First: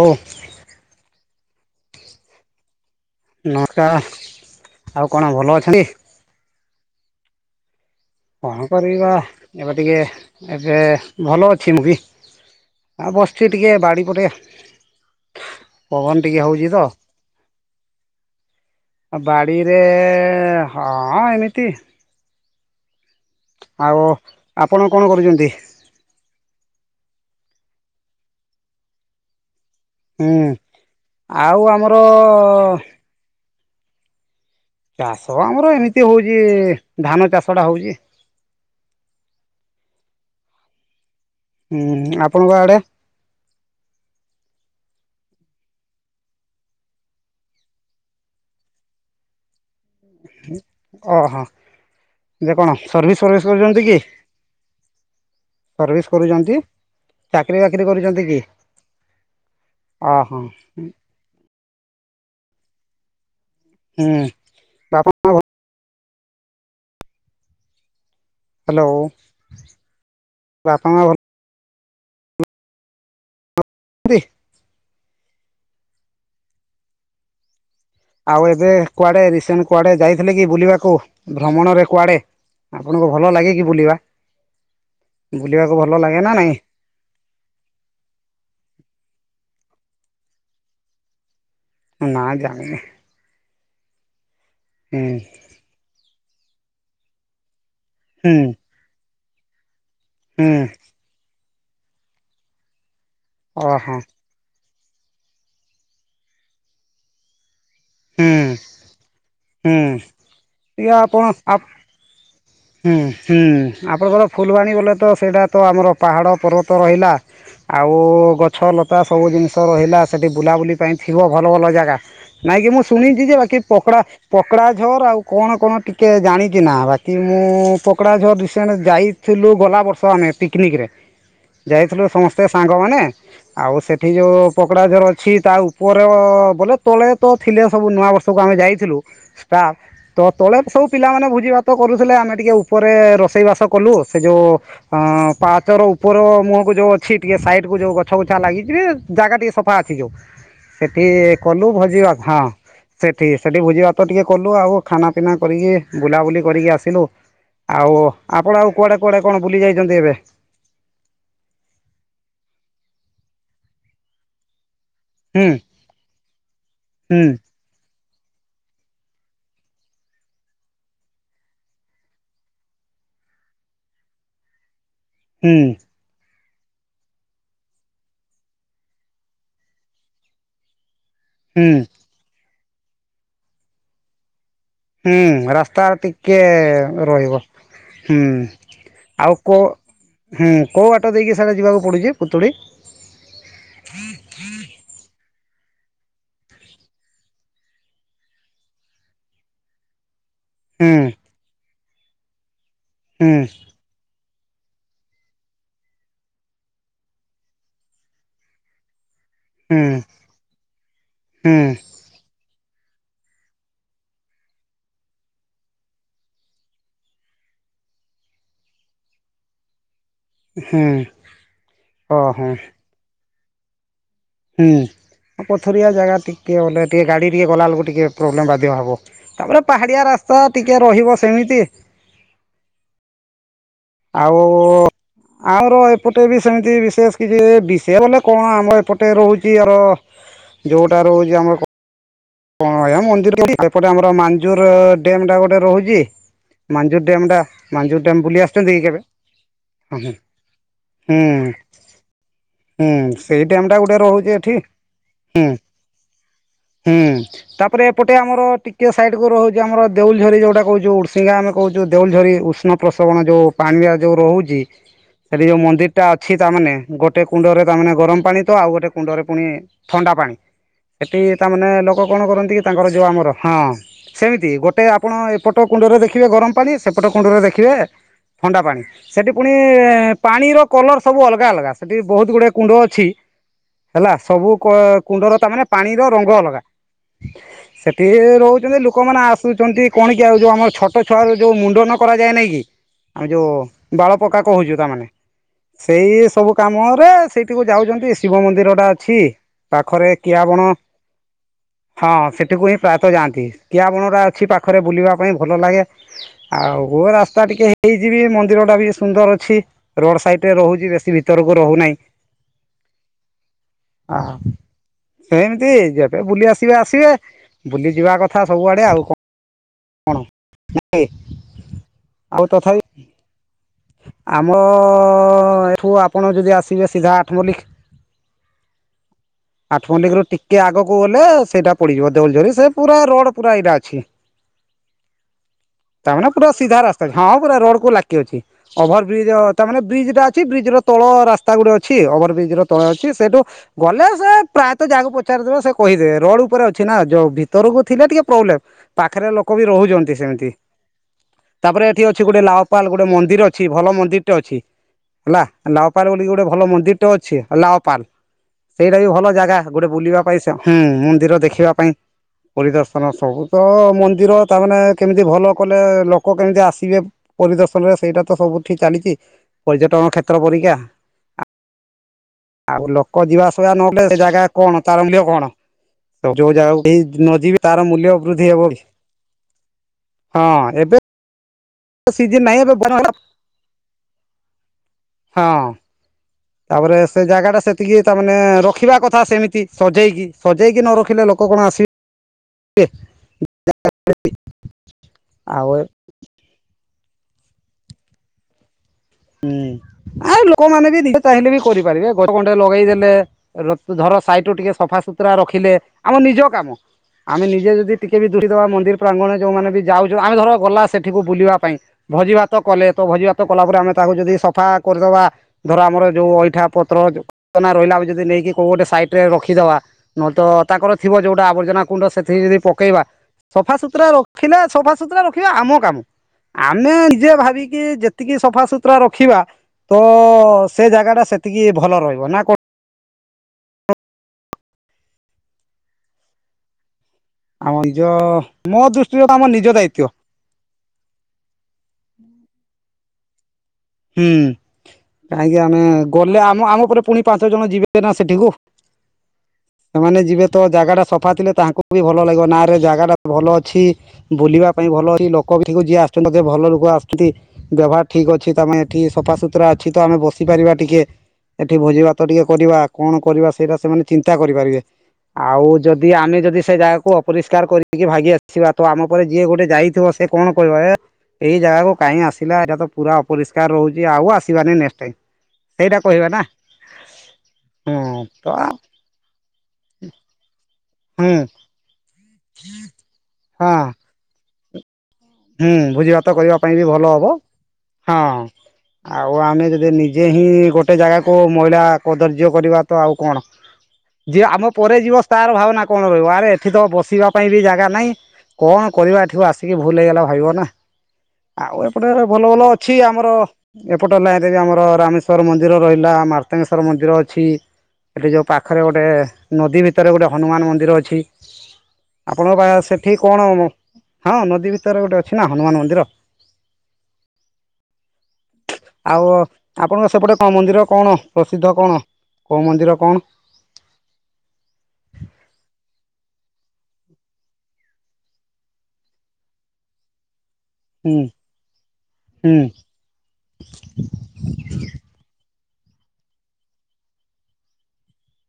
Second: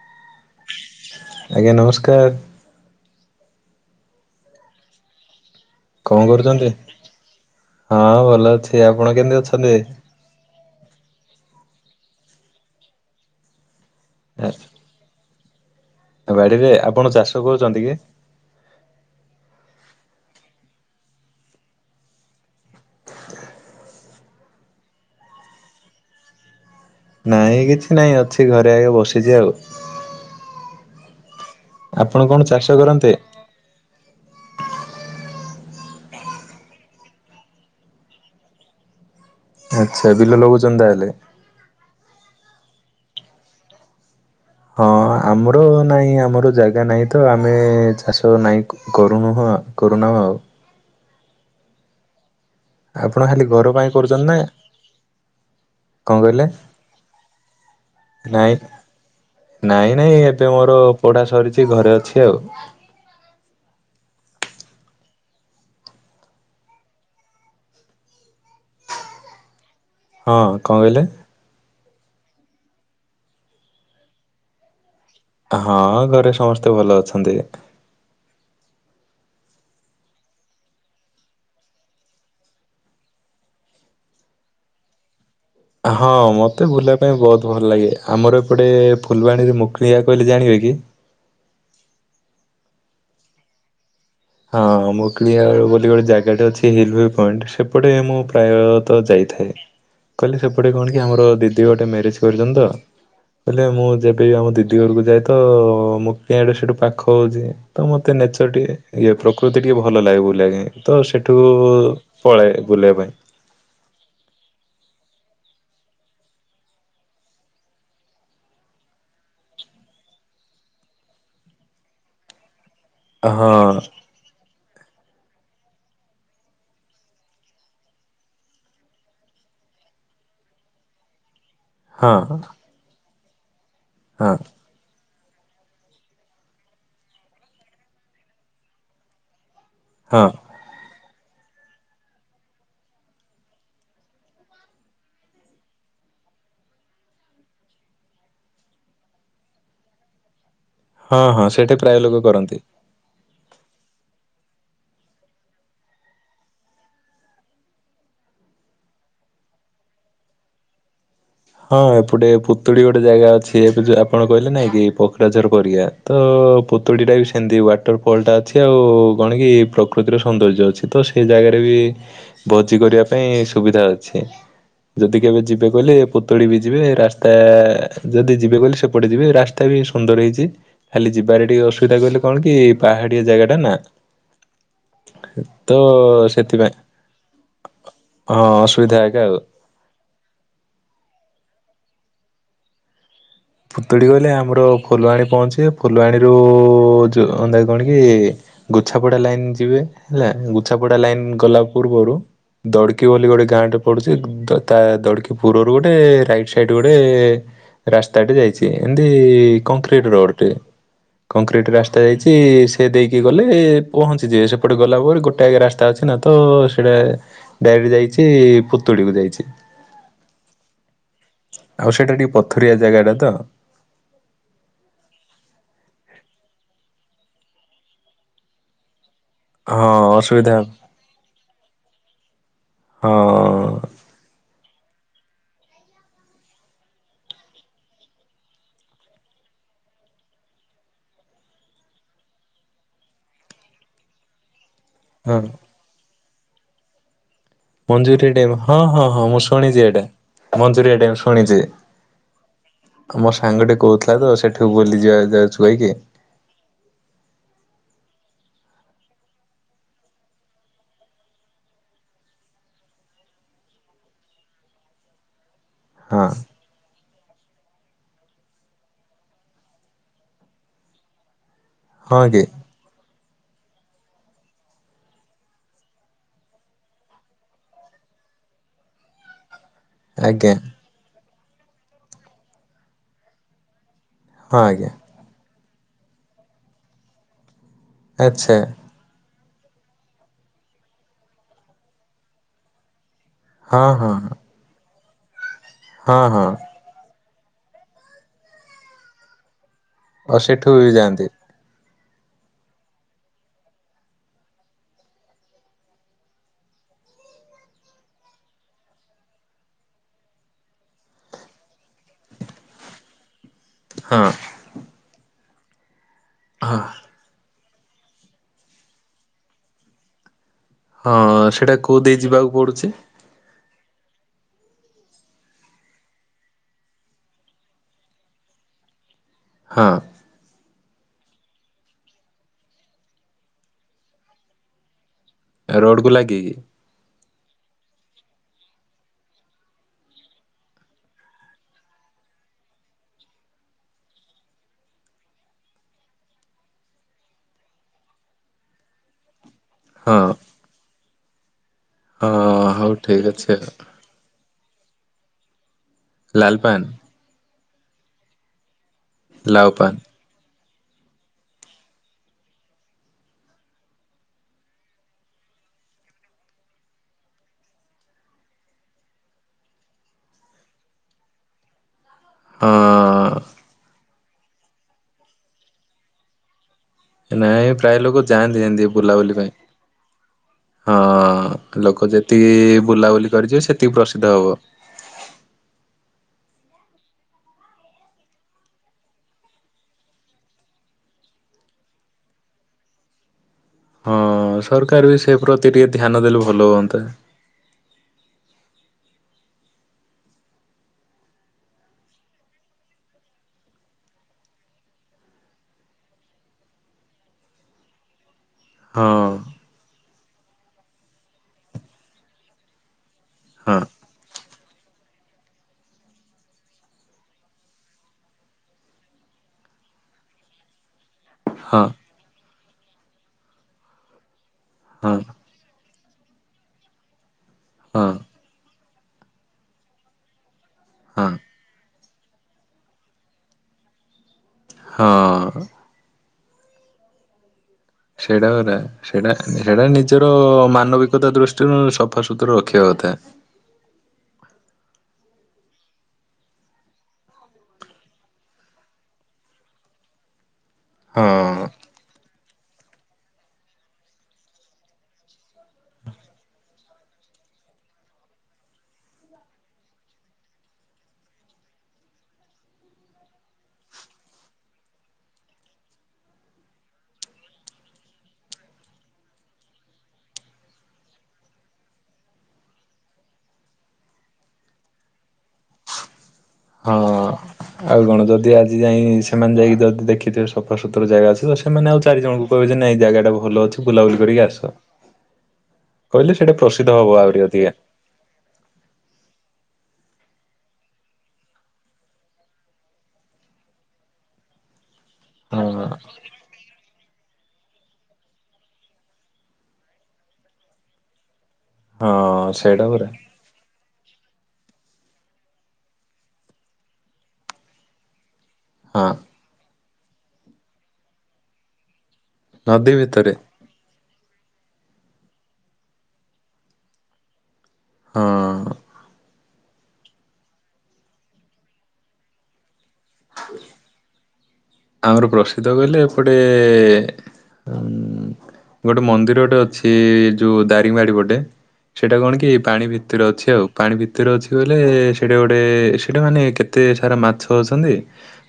ଆଉ ଆଜ୍ଞା ନମସ୍କାର। ନମସ୍କାର ଆଉ କଣ ଭଲ ଅଛନ୍ତି? କଣ କରୁଛନ୍ତି ହଁ ଭଲ କଣ ଅଛି କରିବା ଆପଣ କେମିତି ଏବେ ଅଛନ୍ତି? ଟିକେ ଏବେ ଭଲ ଅଛି ମୁଁ ବିି ଆଉ ବସିଛି ଟିକେ ବାଡ଼ି ପଟେ ପବନ ଟିକେ ହଉଛି ବାଡିରେ ତ ଆପଣ ଚାଷ କରୁଛନ୍ତି କି? ବାଡ଼ିରେ ହଁ ଏମିତି ଆଉ ଆପଣ କଣ କରୁଛନ୍ତି? ନାଇଁ କିଛି ନାଇଁ ଅଛି ଘରେ ଆଗେ ବସିଛି ଆଉ ହୁଁ ଆଉ ଆମର ଆପଣ କଣ ଚାଷ କରନ୍ତି? ଚାଷ ଆମର ଏମିତି ହଉଛି ଧାନ ଚାଷଟା ହଉଛି। ଆଚ୍ଛା ବିଲ ଲଗଉଛନ୍ତି ତାହେଲେ ହୁଁ ଆପଣଙ୍କ ଆଡେ ହଁ। ଆମର ନାହିଁ ଆମର ଜାଗା ନାହିଁ ତ ଆମେ ଚାଷ ନାହିଁ କରୁନୁହଁ କରୁନାହୁଁ ଆଉ ଓହୋ ଯେ କଣ ସର୍ଭିସ୍ ଆପଣ ଖାଲି ସର୍ଭିସ୍ ଘର କରିଛନ୍ତି ପାଇଁ କି? କରୁଛନ୍ତି ନା ସର୍ଭିସ୍ କଣ କହିଲେ? କରୁଛନ୍ତି ଚାକିରୀ ବାକିରି କରୁଛନ୍ତି କି? ନାଇଁ ନାଇଁ ନାଇଁ ଓହୋ ଏବେ ମୋର ପଢା ସରିଛି ଘରେ ଅଛି ଆଉ ହୁଁ। [inaudible] ହାଲୋ। ହଁ କଣ କହିଲେ? [inaudible] ହଁ ଘରେ ସମସ୍ତେ ଭଲ ଅଛନ୍ତି। ଆଉ ଏବେ କୁଆଡେ ରିସେଣ୍ଟ କୁଆଡେ ଯାଇଥିଲେ କି ବୁଲିବାକୁ ଭ୍ରମଣରେ କୁଆଡେ? ଆପଣଙ୍କୁ ଭଲ ଲାଗେ କି ବୁଲିବା? ବୁଲିବାକୁ ଭଲ ହଁ ଲାଗେ ନା ନାଇଁ? ମତେ ବୁଲା ପାଇଁ ବହୁତ ଭଲ ଲାଗେ ଆମର ଏପଟେ ଫୁଲବାଣୀରେ ମୁକୁଳିିକା କହିଲେ ଜାଣିବେ କି? ନାଁ ଜାଣିନି। ହଁ ହୁଁ ମକୁଳିଆ ବୋଲି ଗୋଟେ ଜାଗା ଟା ଅଛି ହ ଭ ପଏଣ୍ଟ ସେ ସେପଟେ ମୁଁ ହୁଁ ପ୍ରାୟତଃ ଯାଇଥାଏ କହିଲେ ହୁଁ ସେପଟେ କଣ ଆମର ଦିଦି ଗୋଟେ ମ୍ୟାରେଜ କରିଛନ୍ତି ତ ବଲେ ଓହୋ ମୁଁ ଯେ ଏବେ ଆମ ଦିଦି ଘରକୁ ଯାଏ ତ ମୁ ପଆଡେ ସେଇଠୁ ପାଖ ହଉଛି ତ ମତେ ହୁଁ ନେଚର ଟିକେ ଇଏ ପ୍ରକୃତି ଟିକେ ହୁଁ ଭଲ ଲାଗେ ବୁଲିବା ପାଇଁ ଇଏ ତ ସେଠୁକୁ ପଳାଳେ ବୁଲିବା ପାଇଁ। ହୁ ଆପଣଙ୍କର ଫୁଲବାଣୀ ବୋଲେ ତ ସେଇଟା ତ ଆମର ପାହାଡ଼ ପର୍ବତ ରହିଲା। ଆଉ ଗଛ ଲତା ସବୁ ଜିନିଷ ରହିଲା ସେଠି ବୁଲାବୁଲି ପାଇଁ ଥିବ ଭଲ ଭଲ ଜାଗା। ନାଇଁ କି ମୁଁ ଶୁଣିଛି ଯେ ହଁ ବାକି ପକଡା ପକଡ଼ା ଝର ଆଉ କଣ କଣ ଟିକିଏ ଜାଣିଛି ନା ବାକି ମୁଁ ପକଡ଼ା ଝର ରିସେଣ୍ଟ ଯାଇ ଥିଲୁ ଗଲା ବର୍ଷ ଆମେ ପିକନିକରେ। ଯାଇଥିଲୁ ହଁ ସମସ୍ତେ ସାଙ୍ଗମାନେ ଆଉ ସେଠି ହଁ ଯୋଉ ପକଡ଼ା ଝର ଅଛି ତା ଉପରେ ବୋଲେ ତଳେ ତ ଥିଲେ ସବୁ ନୂଆ ବର୍ଷକୁ ଆମେ ଯାଇଥିଲୁ ତା ତ ହଁ ତଳେ ସବୁ ପିଲାମାନେ ଭୋଜି ଭାତ କରୁଥିଲେ ଆମେ ଟିକେ ଉପରେ ରୋଷେଇବାସ କଲୁ ସେ ଯେଉଁ ଅଁ ପାଚ ର ଉପର ମୁହଁକୁ ଯୋଉ ଅଛି ଟିକେ ସାଇଡ କୁ ଯୋଉ ଗଛ ଗୁଛା ଲାଗିଛିିବେ ଜାଗା ଟିକେ ସ ଅଛି ଯୋଉ ସେଠି ହଁ ହଁ କଲୁ ସେଇଠି ପ୍ରାୟ ଭଜିବାକୁ ଲୋକ କରନ୍ତି। ସେଠି ସେଠି ଭୋଜି ଭାତ ଟିକେ କଲୁ ଆଉ ଖାନା ପିନା କରିକି ବୁଲାବୁଲି କରିକି ଆସିଲୁ। ଆଉ ଆପଣ ଆଉ କୁଆଡେ କୁଆଡେ କଣ ବୁଲି ଯାଇଛନ୍ତି ଏବେ? ହଁ ଏପଟେ ପୁତୁଳି ଗୋଟେ ଜାଗା ଅଛି ଏବେ ଆପଣ କହିଲେ ନାଇଁ କି ହୁଁ [unintelligible] କରିବା ତ ପୋତୁ ଟା ହୁଁ ବି ସେମିତି ୱାଟରଫଲଟା ଅଛି ଆଉ କଣ କି ପ୍ରକୃତିର ସୌନ୍ଦର୍ଯ୍ୟ ଅଛି ତ ସେଇ ଜାଗାରେ ବି ଭୋଜି କରିବା ପାଇଁ ସୁବିଧା ଅଛି ଯଦି କେବେ ହୁଁ। ଯିବେ କହିଲେ ପୋତଳି ବି ଯିବେ ରାସ୍ତା ଯଦି ଯିବେ କହିଲ ସେପଟେ ଯିବେ ରାସ୍ତା ବି ସୁନ୍ଦର ହେଇଛି। ଖାଲି ଯିବାରେ ଟିକେ ହୁଁ ଅସୁବିଧା କହିଲେ କଣ କି ପାହାଡ଼ିଆ ଜାଗାଟା ନା। ହୁଁ ତ ରାସ୍ତା ଟିକେ ସେଥିପାଇଁ ରହିବ। ହୁଁ ହଁ ଅସୁବିଧା ଏକା ଆଉ କୋଉଁ ହୁଁ କୋଉଁ ବାଟ ଦେଇକି ସାଢେ ଯିବାକୁ ପଡ଼ୁଛି ପୁତୁଡି ପୁତୁଡ଼ି କହିଲେ ଆମର ଫୁଲବାଣୀ ପହଞ୍ଚିବେ ଫୁଲବାଣୀ ଅନ୍ଧା କଣ କି ଗୁଛାପଡା ଲାଇନ ଯିବେ ହେଲା ହୁଁ ପଛାପଟା ଲାଇନ୍ ଗଲା ପୂର୍ବରୁ ଦଡ଼କି ବୋଲି ହୁଁ ଗୋଟେ ଗାଁ ଟେ ପଡ଼ୁଛି ତା ଦଡ଼ିକି ପୁରରୁ ଗୋଟେ ରାଇଟ୍ ସାଇଡ଼୍ ଗୋଟେ ରାସ୍ତାଟେ ଯାଇଛି ଏମିତି ହୁଁ କଂକ୍ରିଟ ରୋଡଟେ। ହୁଁ କଂକ୍ରିଟ ରାସ୍ତା ରାସ୍ତା ଯାଇଛି ସେ ଦେଇକି ଗଲେ ପହଞ୍ଚିଯିବେ ସେପଟେ ଗଲା ପରେ ଗୋଟେ ଆଗା ରାସ୍ତା ଅଛି ନା ତ ସେଇଟା ଡାଇରେକ୍ଟ ଯାଇଛି ପୁତୁଳିକୁ ଯାଇଛି। ହୁଁ ଆଉ ସେଇଟା ଟିକେ ହ ହୋ। ପଥୁରିଆ ଜାଗାଟା ତ ହୁଁ ପଥୁରିଆ ଜାଗା ଟିକିଏ ବଲେ ଟିକେ ଗାଡ଼ି ଟିକିଏ ଗଲାବେଳକୁ ଟିକେ ପ୍ରୋବ୍ଲେମ୍ ବାଧ୍ୟ ହେବ। ତାପରେ ହଁ ପାହାଡିଆ ରାସ୍ତା ଅସୁବିଧା ଟିକେ ରହିବ ସେମିତି ହଁ। ଆଉ ଆମର ଏପଟେ ବି ସେମିତି ବିଶେଷ କିଛି ବିଷୟ ବୋଲେ କଣ ଆମର ଏପଟେ ରହୁଛି ଆର ଯୋଉଟା ରହୁଛି ଆମର କ ଭ ମନ୍ଦିର [unintelligible] ଏପଟେ ଆମର ମାଞ୍ଜୁର ଡ୍ୟାମ ଟା ହଁ ଗୋଟେ ରହୁଛି। ମଞ୍ଜୁର ଡ୍ୟାମ ଟା ମାଞ୍ଜୁ ଡ୍ୟାମ୍ ମଞ୍ଜୁରିଆ ବୁଲି ଡ୍ୟାମ ଆସିଛନ୍ତି ହଁ କି କେବେ? ହଁ ହଁ ମୁଁ ଶୁଣିଚି ହୁଁ ଏଇଟା ମଞ୍ଜୁରିଆ ଡ୍ୟାମ ଶୁଣିଚି। ହୁଁ ମୋର ସେଇ ଡ୍ୟାମ୍ ସାଙ୍ଗଟେ ଟା ଗୋଟେ କହୁଥିଲା ରହୁଛି ତ ଏଠି ସେଠିକୁ ବୁଲିଯିବା ଯାଉଚୁ କହିକି। ହୁ ଉଁ ତାପରେ ଏପଟେ ଆମର ଟିକିଏ ସାଇଟକୁ ରହୁଚି ଆମର ଦେଉଲଝରି ଯୋଉଟା କହୁଚୁ ଉଡ଼ସିଙ୍ଗା ଆମେ କହୁଚୁ ଦେଉଲଝରି ଷ୍ଣ ପ୍ରସବଣ ଯୋଉ ପାଣିଟା ଯୋଉ ରହୁଚି ସେଠି ଯୋଉ ମନ୍ଦିରଟା ହଁ ଅଛି ତାମାନେ ଗୋଟେ କୁଣ୍ଡରେ ତା ମାନେ ଗରମ ପାଣି ତ ଆଉ ଗୋଟେ କୁଣ୍ଡରେ ପୁଣି ଥଣ୍ଡା ପାଣି। ଏଠି ତା ମାନେ ଲୋକ କଣ କରନ୍ତି କି ତାଙ୍କର ଯୋଉ ଆମର ହଁ ସେମତି ଗୋଟେ ଆପଣ ଏପଟ କୁଣ୍ଡରେ ଦେଖିବେ ଗରମ ପାଣି ସେପଟ କୁଣ୍ଡରେ ଦେଖିବେ ଥଣ୍ଡା ପାଣି ସେଟି ଫୁଣି ଆଜ୍ଞା ପାଣିର କଲର ସବୁ ଅଲଗା ଅଲଗା ସେଠି ବହୁତ ଗୁଡାଏ କୁଣ୍ଡ ଅଛି ହେଲା ସବୁ ହଁ କ ଆଜ୍ଞା କୁଣ୍ଡର ତା ମାନେ ପାଣିର ରଙ୍ଗ ଅଲଗା ସେଠି ଆଚ୍ଛା ରହୁଚନ୍ତି ଲୁ ଲୋକମାନେ ଆସୁଛନ୍ତି କଣ କି ଆଉ ଯୋଉ ଆମର ଛୋଟ ଛୁଆର ଯୋଉ ମୁଣ୍ଡନ କରାଯାଏନି କି ଆମେ ଯୋଉ ହଁ ହଁ ବାଳ ହଁ। ପକା କହୁଚୁ ତା ମାନେ ହଁ ହଁ ସେଇସବୁ କାମରେ ସେଇଠିକୁ ଯାଉଚନ୍ତି ଶିବ ମନ୍ଦିରଟା ଅଛି ପାଖରେ କିଆବଣ କି ଯାଆନ୍ତି। ହଁ ସେଠିକୁ ହିଁ ପ୍ରାୟତଃ ଯାଆନ୍ତି କିଆ ବଣଟା ଅଛି ପାଖରେ ବୁଲିବା ପାଇଁ ଭଲ ଲାଗେ। ଆଉ ରାସ୍ତା ଟିକେ ହେଇଯିବି ମନ୍ଦିରଟା ବି ସୁନ୍ଦର ଅଛି ରୋଡ ସାଇଟରେ ରହୁଚି ବେଶୀ ଭିତରକୁ ରହୁନାହିଁ। ଆ ହଁ ସେମତି ଯେବେ ବୁଲି ଆସିବେ ହଁ। ଆସିବେ ବୁଲିଯିବା କଥା ସବୁଆଡେ ଆଉ କ ହଁ ସେଇଟା କୋଉ ଦେଇ ଆଉ ଯିବାକୁ ତଥାପି ପଡୁଛି? ଆମ ଅ -ଏଠୁ ଆପଣ ଯଦି ଆସିବେ ସିଧା ଆଠ ମଲ୍ଲିକ [inaudible] ହଁ ଆଠମଲ୍ଲିକରୁ ଟିକେ ଆଗକୁ ଗଲେ ସେଇଟା ପଡିଯିବ ଦେଉଲଝରି ସେ ପୁରା ରୋଡ ପୁରା ଏଇଟା ଅଛି। ରୋଡକୁ ତାମାନେ ପୁରା ଲାଗିକି ସିଧା ରାସ୍ତାକୁ ହଁ ପୁରା ରୋଡ କୁ ଲାଗିକି ଅଛି। ଓଭର ବ୍ରିଜ୍ଅ ତା ମାନେ ବ୍ରିଜଟା ଅଛି ବ୍ରିଜର ତଳ ରାସ୍ତା ଗୋଟେ ଅଛି ଓଭରବ୍ରିଜର ତଳେ ଅଛି ସେଇଠୁ ଗଲେ ସେ ପ୍ରାୟତଃ ଯାହାକୁ ପଚାରିଦେବେ ସେ କହିଦେବେ ରୋଡ ଉପରେ ଅଛି ନା ଯୋଉ ଭିତରକୁ ଥିଲେ ଟିକେ ପ୍ରୋବ୍ଲେମ। ପାଖେରେ ଲୋ କ ବି ରହୁଛନ୍ତି ହଁ। ସେମିତି ତାପରେ ଏଠି ଅଛି ଗୋଟେ ହଁ ଲାଓପାଲ ହଉ ଗୋଟେ ଠିକ୍ ମନ୍ଦିର ଅଛି ଆଉ ଭଲ ମନ୍ଦିର୍ ଟେ ଅଛି ହେଲା ଲାଓପାଲ ବୋଲିକି ଗୋଟେ ଭଲ ଲାଲପାନ୍ ମନ୍ଦିରଟେ ଅଛି ଲାଓପାଲ୍। ସେଇଟା ବି ଭଲ ଜାଗା ଗୋଟେ ଲାଉପାନ୍ ବୁଲିବା ପାଇଁ। ହୁଁ ମନ୍ଦିର ଦେଖିବା ପାଇଁ ପରିଦର୍ଶନ ସବୁ ତ ମନ୍ଦିର ତା ମାନେେ କେମିତି ଭଲ କଲେ ଲୋକ କେମିତି ଆସିବେ ପରିଦର୍ଶନରେ ସେଇଟା ତ ସବୁଠି ଚାଲିଚି। ପର୍ଯ୍ୟଟନ କ୍ଷେତ୍ର ପରିକା ଆ ଆଉ ଲୋକ ହଁ। ଯିବା ଆସିବା ନହେଲେ ସେ ଜାଗା କଣ ତାର ମୂଲ୍ୟ କଣ ଯୋଉ ଜାଗାକୁ କେହି ନ ଯିବେ ନାଇଁ ତାର ପ୍ରାୟ ମୂଲ୍ୟ ଲୋକ ବୃଦ୍ଧି ଯାଆନ୍ତି ହେବ କି। ଏମିତି ବୁଲାବୁଲି ପାଇଁ ହଁ ଏବେ ହଁ ଲୋକ ସିଜିନ ନାହିଁ ଏବେ ଯେତିକି ବନ ବୁଲାବୁଲି କରିଯିବେ ସେତିକି ପ୍ରସିଦ୍ଧ ହବ। ହଁ ତାପରେ ସେ ଜାଗାଟା ସେତିକି ତା ମାନେ ରଖିବା କଥା ସେମିତି ସଜେଇକି ସଜେଇକି ନ ରଖିଲେ ଲୋ କ କଣ ଆସି--ବେ ହଁ ସରକାର ବି ସେପ୍ରତି ଆଉ ଟିକେ ଧ୍ୟାନ ଦେଲେ ଭଲ ହୁଅନ୍ତା। ହୁଁ ଆଉ ଲୋକମାନେ ବି ନିଜେ ଚାହିଁଲେ ବି କରିପାରିବେ ଗଡ ଖଣ୍ଡେ ଲଗେଇଦେଲେ ର ଧର ସାଇଟରୁ ଟିକେ ସଫାସୁତୁରା ରଖିଲେ ଆମ ନିଜ କାମ ଆମେ ନିଜେ ଯଦି ଟିକେ ବି ଦୃଷ୍ଟି ଦବା ମ ନ୍ଦିର ହଁ ପ୍ରାଙ୍ଗଣରେ ଯୋଉମାନେ ବି ଯାଉଚୁ ଆମେ ଧର ଗଲା ସେଠିକୁ ବୁଲିବା ପାଇଁ ଭୋଜି ଭାତ କଲେ ତ ଭୋଜି ଭା ତ କଲାପରେ ହଁ ଆମେ ତାହାକୁ ଯଦି ସଫା କରିଦବା ଧର ଆମର ଯୋଉ ଅଇଠା ପତ୍ର ତନ ରହିଲା ଯଦି ନେଇକି କୋଉ ଗୋଟେ ସାଇଟରେ ରଖିଦବା ନହେଲେ ତ ତାଙ୍କର ଥିବ ଯୋଉଟା ହଁ ଆବର୍ଜନା କୁଣ୍ଡ ସେଥିରେ ବି ଯଦି ପକେଇବା ସଫାସୁତୁରା ରଖିଲେ ହଁ ସଫାସୁତୁରା ରଖିବେ ଆମ କାମ ଆମେ ନିଜେ ଭାବିକି ହଁ ଯେତିକି ସଫାଶୁତ ତୁରା ରଖିବା ତ ସେ ଜାଗା ହଁ ଟା ସେତିକି ଭଲ ରହିବ ନା କ ହଁ, ହଁ। ଆମ ନିଜ ମୋ ଦୃଷ୍ଟିରୁ ତ ଆମ ନିଜ ଦାୟିତ୍ଵ। ତ ମାନବିକତା ଦୃଷ୍ଟିରୁ [inaudible] ସଫାସତୁର ରଖିବା କଥା। ହୁଁ। କାହିଁକି ଆମେ ଗଲେ ଆମ ଆମ ପରେ ପୁଣି ପାଞ୍ଚ ଜଣ ଯିବେ ନା ସେଠିକୁ। ସେମାନେ ଯିବେ ତ ଜାଗା ଟା ହଁ ସଫା ଥିଲେ ତାଙ୍କୁ ବି ଭଲ ଲାଗିବ। ନା ରେ ଜାଗା ଟା ଭଲ ଅଛି, ବୁଲିବା ପାଇଁ ଭଲ ଅଛି, ଲୋକ ବି ଏଠିକୁ ଯିଏ ଆସୁଛନ୍ତି ବୋଧେ ଭଲ ଲୋକ ଆସୁଛନ୍ତି। ବ୍ୟବହାର ଠିକ ଅଛି, ତା ମାନେ ଏଠି ସଫାସୁତୁରା ଅଛି ତ ଆମେ ବସିପାରିବା ଟିକେ। ଏଠି ଭୋଜି ଭାତ ଟିକେ କରିବା, କଣ କରିବା ସେଇଟା ସେମାନେ ଚିନ୍ତା କରିପାରିବେ। ଆଉ ଯଦି ଆମେ ଯଦି ସେ ଜାଗାକୁ ଅପରିଷ୍କାର କରିକି ଭାଗି ଆସିବା। ତ ଆମ ପରେ ଯିଏ ଗୋଟେ ଯାଇଥିବ ସେ କଣ କହିବ, ଏ ଏଇ ଜାଗାକୁ କାଇଁ ଆସିଲା ଏଟା ତ ପୁରା ଅ ପରିଷ୍କାର ରହୁଚି, ଆଉ ଆସିବାନି ନେକ୍ସଟ୍ ଟାଇମ୍ ସେଇଟା କହିବେ ନା। ହଁ ଆଉ ହୁଁ କଣ ତ ଯଦି ଆଜି ଯାଇ ସେମାନେ ଯାଇକି ଯଦି ଦେଖିଥିବେ ସଫାସତୁର ହୁଁ ଜାଗା ଅଛି ତ ସେ ସେମାନେ ଆଉ ଚାରି ଜଣଙ୍କୁ କହିବେ ଯେ ନାଇଁ ଜାଗା ଟା ଭଲ ହଁ ଅଛି ବୁଲାବୁଲି କରିକି ଆସ। ହୁଁ, ଭୁଜି କହିଲେ ଭାତ ସେଇଟା କରିବା ପାଇଁ ବି ପ୍ରସିଦ୍ଧ ଭଲ ହବ, ଆହୁରି ଅଧିକା ହଁ। ଆଉ ଆମେ ଯଦି ନିଜେ ହିଁ ଗୋଟେ ଜାଗାକୁ ମଇଳା କର୍ଦଯ୍ୟ କରିବା ତ ଆଉ କଣ। ଯିଏ ଆମ ପରେ ଯିବ ତାର ଭାବନା ହଁ। କଣ ରହିବ? ଆରେ ଏଠି ତ ବସିବା ପାଇଁ ବି ଜାଗା ନାଇ, କଣ କରିବା ଏଠିକୁ ଆସିକି? ଭୁଲ ହେଇଗଲା ଭାବିବ ନା। ଆଉ ଏପଟେ ହଁ ଭଲ ଭଲ ସେଇଟା ଅଛି ପରା ଆମର। ଏପଟ ଲାଇନ୍ ରେ ବି ଆମର ରାମେଶ୍ୱର ମନ୍ଦିର ରହିଲା। ମାର୍ତ୍ତଙ୍ଗେଶ୍ଵର ମନ୍ଦିର ଅଛି। ସେଠି ଯୋଉ ପାଖରେ ହଁ ଗୋଟେ ନଦୀ ଭିତରେ ଗୋଟେ ହନୁମାନ ମନ୍ଦିର ଅଛି। ଆପଣଙ୍କ ନଦୀ ପା-ସେଠି ଭିତରେ କଣ ହଁ ନଦୀ ଭିତରେ ଗୋଟେ ଅ ଛି ନା ହନୁମାନ ମନ୍ଦିର। ହଁ ଆଉ ଆପଣଙ୍କ ସେପଟେ କଣ ମନ୍ଦିର, କଣ ପ୍ରସିଦ୍ଧ କଣ କୋଉ ମନ୍ଦିର କଣ? ହୁ ଆମର ପ୍ରସିଦ୍ଧ କହିଲେ ଏପଟେ ଉଁ, ଗୋଟେ ମନ୍ଦିର ଟେ ଅଛି ଯୋଉ ଦାରିଙ୍ଗବାଡ଼ି ହୁଁ ପଟେ ସେଟା କଣ କି ହୁଁ ପାଣି ଭିତରେ ଅଛି ଆଉ। ପାଣି ଭିତରେ ଅଛି ବୋଇଲେ ସେଇଟା ଗୋଟେ ସେଇଟା ମାନେ କେତେ ସାରା ମାଛ ଅଛନ୍ତି।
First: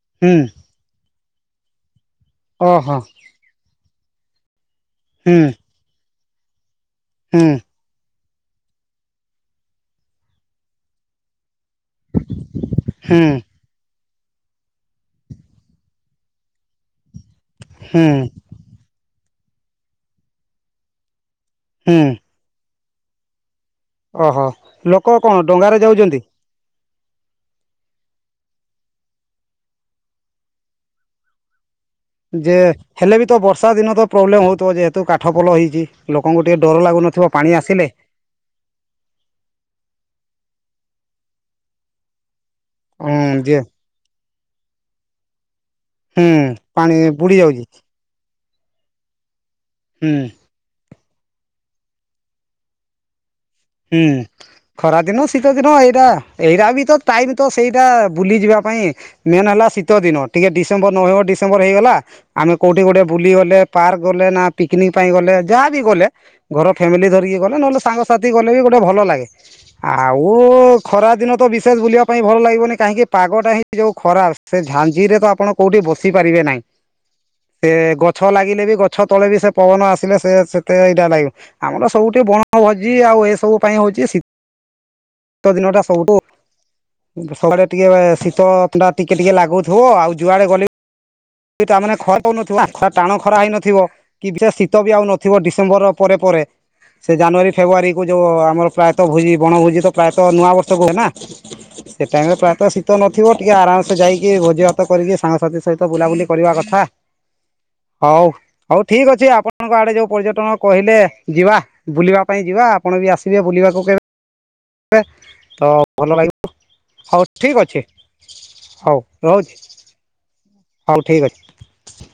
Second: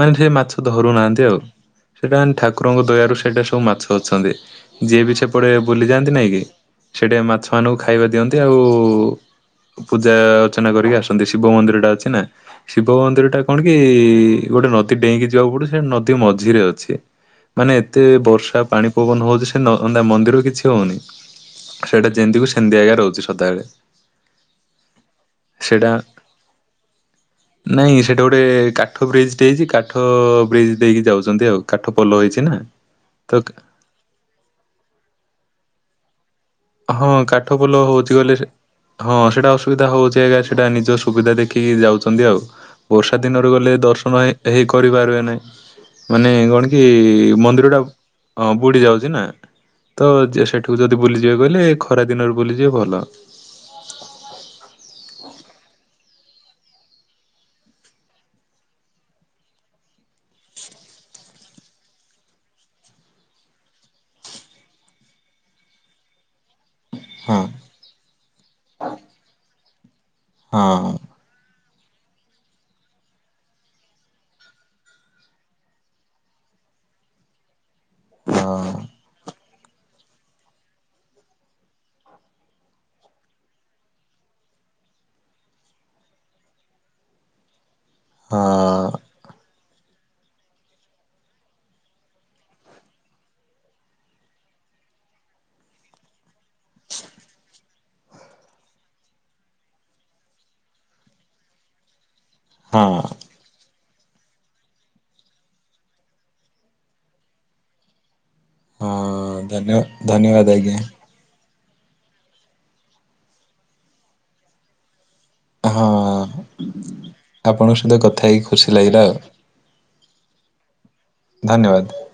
ମାନେ ସେ ହୁଁ ମାଛ ଧରୁ ନାହାନ୍ତି ଆଉ। ସେଟା ମାନ ଠାକୁରଙ୍କ ଓହୋ ଦୟାରୁ ସେଇଟା ସବୁ ମାଛ ଅଛନ୍ତି। ଯିଏ ବି ହୁଁ ସେପଟେ ବୁଲିଯାଆନ୍ତି ନାଇଁ କି ସେଇଟି ହୁଁ ମାଛମାନଙ୍କୁ ଖାଇବା ଦିଅନ୍ତି, ଆଉ ପୂଜା ଅର୍ଚ୍ଚନା କରିକି ଆସନ୍ତି, ଶିବ ମନ୍ଦିର ଟା ଅଛି। ଛି ନା ଶିବ ହୁଁ ମନ୍ଦିର ଟା କଣ କି ଗୋଟେ ନଦୀ ଡେଇଁକି ଯିବାକୁ ପଡୁ। ସେ ନଦ ଦୀ ମଝିରେ ଅଛି। ମାନେ ଏତେ ହୁଁ ବର୍ଷା ପାଣି ପବନ ହଉଚି ସେ ନ- ନା ମନ୍ଦିରକୁ କିଛି ହଉନି। ହୁଁ ସେଇଟା ଯେମିତି କୋ ସେମିତି ଆଜ୍ଞା ରହୁଛି ସଦାବେଳେ। ଓହୋ! ଲୋକ କଣ ଡଙ୍ଗାରେ ସେଇଟା ଯାଉଚନ୍ତି? ନାଇଁ ସେଠି ଗୋଟେ କାଠ ବ୍ରିଜ୍ ଟେ ଦେଇଛି। କାଠ ବ୍ରିଜ୍ ଦେଇକି ଯାଉଚନ୍ତି ଆଉ। କଠ ପୋଲ ଦେ ଯେ ହେଲେ ବି ତ ବର୍ଷା ଦିନ ତ ପ୍ରୋବ୍ଲେମ୍ ହଉଥୁବ ଯେହେତୁ କାଠ ପୋଲ ହେଇଛି? ଲୋକଙ୍କୁ ଟିକେ ଡର ଲାଗୁନଥିବ ପାଣି ଆସିଲେ? ଚୁଲି ସେ ହଁ ସେଟା ଅସୁବିଧା ହଉଛି ଆଜ୍ଞା ସେଟା ନିଜ ସୁବିଧା ଦେଖିକି ଯାଉଛନ୍ତି ଆଉ। ବର୍ଷା ହଁ ଦିନରୁ ଯେ ଗଲେ ଦର୍ଶନ ହେ ହେଇ କରିପାରିବେ ନାହିଁ। ହୁଁ ମାନେ କଣ କି ପାଣି ବୁଡି ଯାଉଛି ମନ୍ଦିର ଟା ଅଁ, ବୁଡ଼ି ଯାଉଛି ନା, ତ ହୁଁ ଯେ ସେଠିକୁ ଯଦି ବୁଲି ଯିବାକୁ ହେଲେ ଖରା ଦିନରୁ ବୁଲି ଯିବେ ଭଲ। ହୁଁ। ଖରାଦିନ ଶୀତ ଦିନ ଏଇଟା, ଏଇଟା ବି ତ ଟାଇମ୍ ତ ସେଇଟା ବୁଲିଯିବା ପାଇଁ। ମେନ୍ ହେଲା ଶୀତ ଦିନ, ଟିକେ ଡିସେମ୍ବର ନଭେମ୍ବର ଡିସେମ୍ବର ହେଇଗଲା। ଆମେ କୋଉଠି ଗୋଟେ ବୁଲି ଗଲେ, ପାର୍କ ଗଲେ ନା ପିକନିକ ପାଇଁ ଗଲେ ଯାହାବି ଗଲେ। ଘର ଫ୍ୟାମିଲି ଧରିକି ହଁ ଗଲେ, ନହେଲେ ସାଙ୍ଗସାଥି ଗଲେ ବି ଗୋଟେ ଭଲ ଲାଗେ। ଆଉ ହଁ ଖରା ଦିନ ତ ବି ସେ ବୁଲିବା ପାଇଁ ଭଲ ଲାଗିବନି କାହିଁକି ପାଗଟା ହିଁ ଯଉ ଖରାପ ସେ ଝାଞଜିରେ ତ ଆପଣ କୋଉଠି ବସି ପାରିବେ ନାହିଁ। ସେ ଗଛ ହଁ ଲାଗିଲେ ବି ଗଛ ତଳେ ବି ସେ ପବନ ଆସିଲେ ସେ ସେତେ ଏଇଟା ଲାଗୁ ଆମର ସବୁଠି ବଣ ଭ ଜି ଆଉ ଏସବୁ ପାଇଁ ହଉଛି ଶୀ-ଶୀତ ଦିନଟା ସବୁଠୁ ସକାଳେ ଟିକେ ହଁ ଶୀତ ଟା ଟିକେ ଟିକେ ଲାଗୁଥିବ ଆଉ ଯୁଆଡେ ଗଲେ ତାନେ ମାନେ ଖରା ହଉନଥିବ ଟାଣ ଖରା ହେଇନଥିବ। କି ସେ ଶୀତ ବି ଆଉ ନଥିବ ଡିସେମ୍ବର ପରେ ସେ ଜାନୁଆରୀ ଫେବୃୟରୀ କ ଯୋଉ ଆମର ପ୍ରାୟଃ ଭୋଜି ବଣଭୋଜି ତ ପ୍ରାୟତଃ ନୂଆ ବର୍ଷ କୁ ହୁଏନା। ସେ ଟାଇମରେ ପ୍ରାୟତଃ ଶୀତ ହଁ। ନଥିବ ଟିକେ ଆରାମସେ ଯାଇକି ଭୋଜି ଭାତ କରିକି ସାଙ୍ଗସାଥି ସହିତ ବୁଲାବୁଲି କରିବା କଥା ହଉ। ହଉ ହଁ ଠିକ ଅଛି ଆପଣଙ୍କ ଧନ୍ୟ ଆଡେ ଯୋଉ ଧନ୍ୟବାଦ ପର୍ଯ୍ୟଟନ ଆଜ୍ଞା କହିଲେ ଯିବା। ବୁଲିବା ପାଇଁ ଯିବା ଆପଣ ବି ଆସିବେ ବୁଲିବାକୁ କେବେ ତ ହଁ ଭଲ ଲାଗିବ ହଉ ଠିକ୍ ଆପଣଙ୍କ ଅଛି ସହିତ କଥା ହେଇକି ଖୁସି ଲାଗିଲା ହଉ ଆଉ ରହୁଛି। ହଉ ଠିକ ଅଛି। ଧନ୍ୟବାଦ।